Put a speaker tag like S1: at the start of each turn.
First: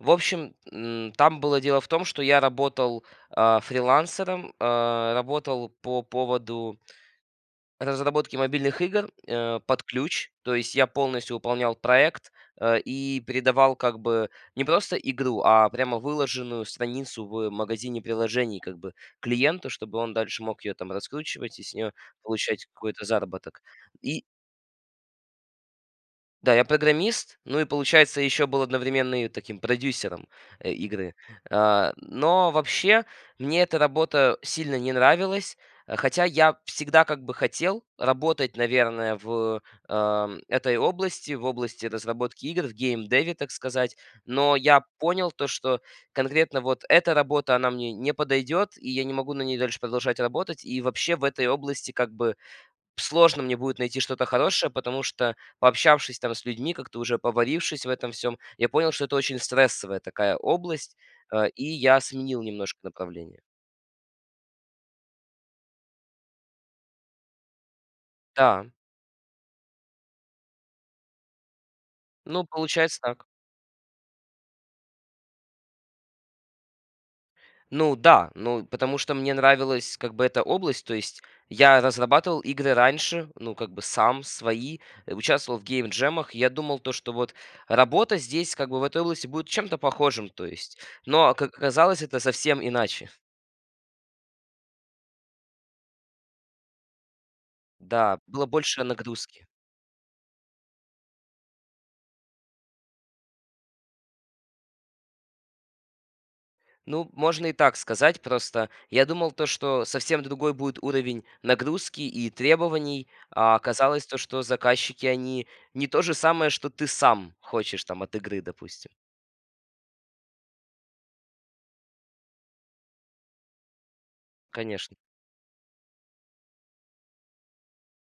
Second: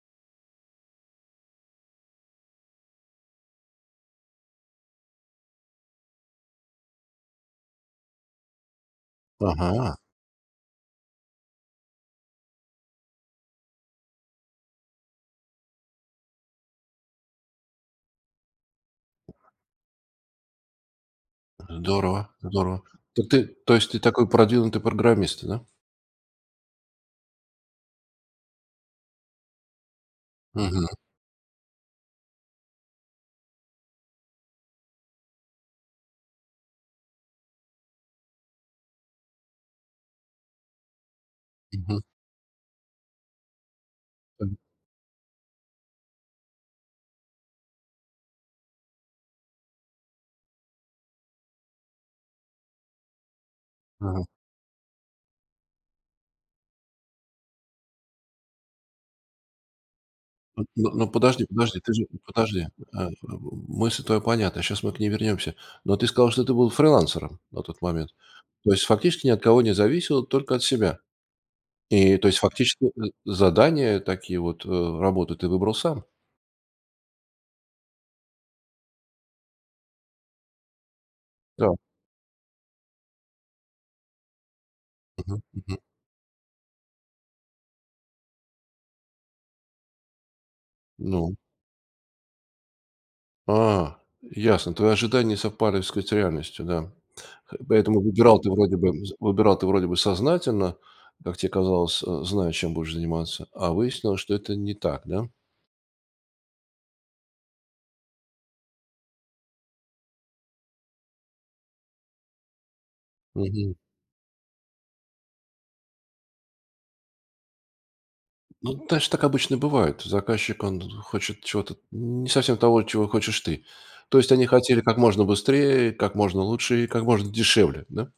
S1: В общем, м, там было дело в том, что я работал, а, фрилансером, а, работал по поводу разработки мобильных игр, а, под
S2: Ага.
S1: ключ. То есть я полностью выполнял проект, а, и передавал как бы не просто игру, а прямо выложенную страницу в магазине приложений, как бы клиенту, чтобы он дальше мог её там раскручивать и с неё
S2: Здорово,
S1: получать
S2: здорово.
S1: какой-то
S2: То ты
S1: заработок.
S2: то есть ты
S1: И
S2: такой продвинутый программист, да?
S1: Да, я программист, ну, и получается, ещё был одновременно и таким продюсером, а,
S2: Мгм.
S1: игры. А, но вообще мне эта работа сильно не нравилась, хотя я всегда, как бы, хотел работать, наверное, в, а этой области, в области
S2: Мгм.
S1: разработки игр, в геймдеве, так сказать. Но
S2: Мгм.
S1: я понял то, что конкретно вот эта работа, она мне не подойдет, и я не могу на ней дальше продолжать работать. И вообще, в этой области, как бы, сложно мне будет найти
S2: Мгм.
S1: что-то хорошее, потому что, пообщавшись там с людьми, как-то уже поварившись в этом всём, я понял, что это очень стрессовая такая
S2: Н
S1: область.
S2: ну,
S1: А,
S2: подожди
S1: и
S2: подожди. Ты
S1: я
S2: же
S1: сменил
S2: подожди.
S1: немножко
S2: А, м
S1: направление.
S2: мысль твоя понятна, щас мы к ней вернемся. Но ты сказал, что ты был фрилансером на тот момент.
S1: Да.
S2: То есть, фактически ни от кого не зависел, только от себя. И то есть,
S1: Ну,
S2: фактически, э,
S1: получается так.
S2: задания такие вот, э, работы ты выбрал сам.
S1: Ну да, ну, потому что мне нравилась, как бы, эта область. То есть
S2: Да.
S1: я разрабатывал игры раньше, ну, как бы, сам, свои, а
S2: Мгм,
S1: участвовал в
S2: мгм.
S1: гейм-джемах. Я думал, то, что вот работа здесь, как бы, в этой области будет чем-то похожим, то есть. Но,
S2: Ну?
S1: как оказалось, это совсем иначе.
S2: А, ясно. Твои ожидания не совпали, так сказать, с реальностью, да. Поэтому
S1: Да.
S2: выбирал
S1: Было
S2: ты вроде
S1: больше
S2: бы с
S1: нагрузки.
S2: выбирал ты вроде бы сознательно, как те казалось, а, зная, чем будешь заниматься, а выяснилось, что это не так, да?
S1: Ну, можно и так сказать. Просто я думал то, что совсем другой будет уровень нагрузки и требований. А
S2: Мгм.
S1: оказалось то, что заказчики, они не то же самое, что ты сам хочешь там от игры,
S2: Ну,
S1: допустим.
S2: знаешь, так обычно бывает. Заказчик, он хочет чего-то не совсем того, чего хочешь ты. То есть они хотели
S1: Конечно.
S2: как можно быстрее, как можно лучше и как можно дешевле, да?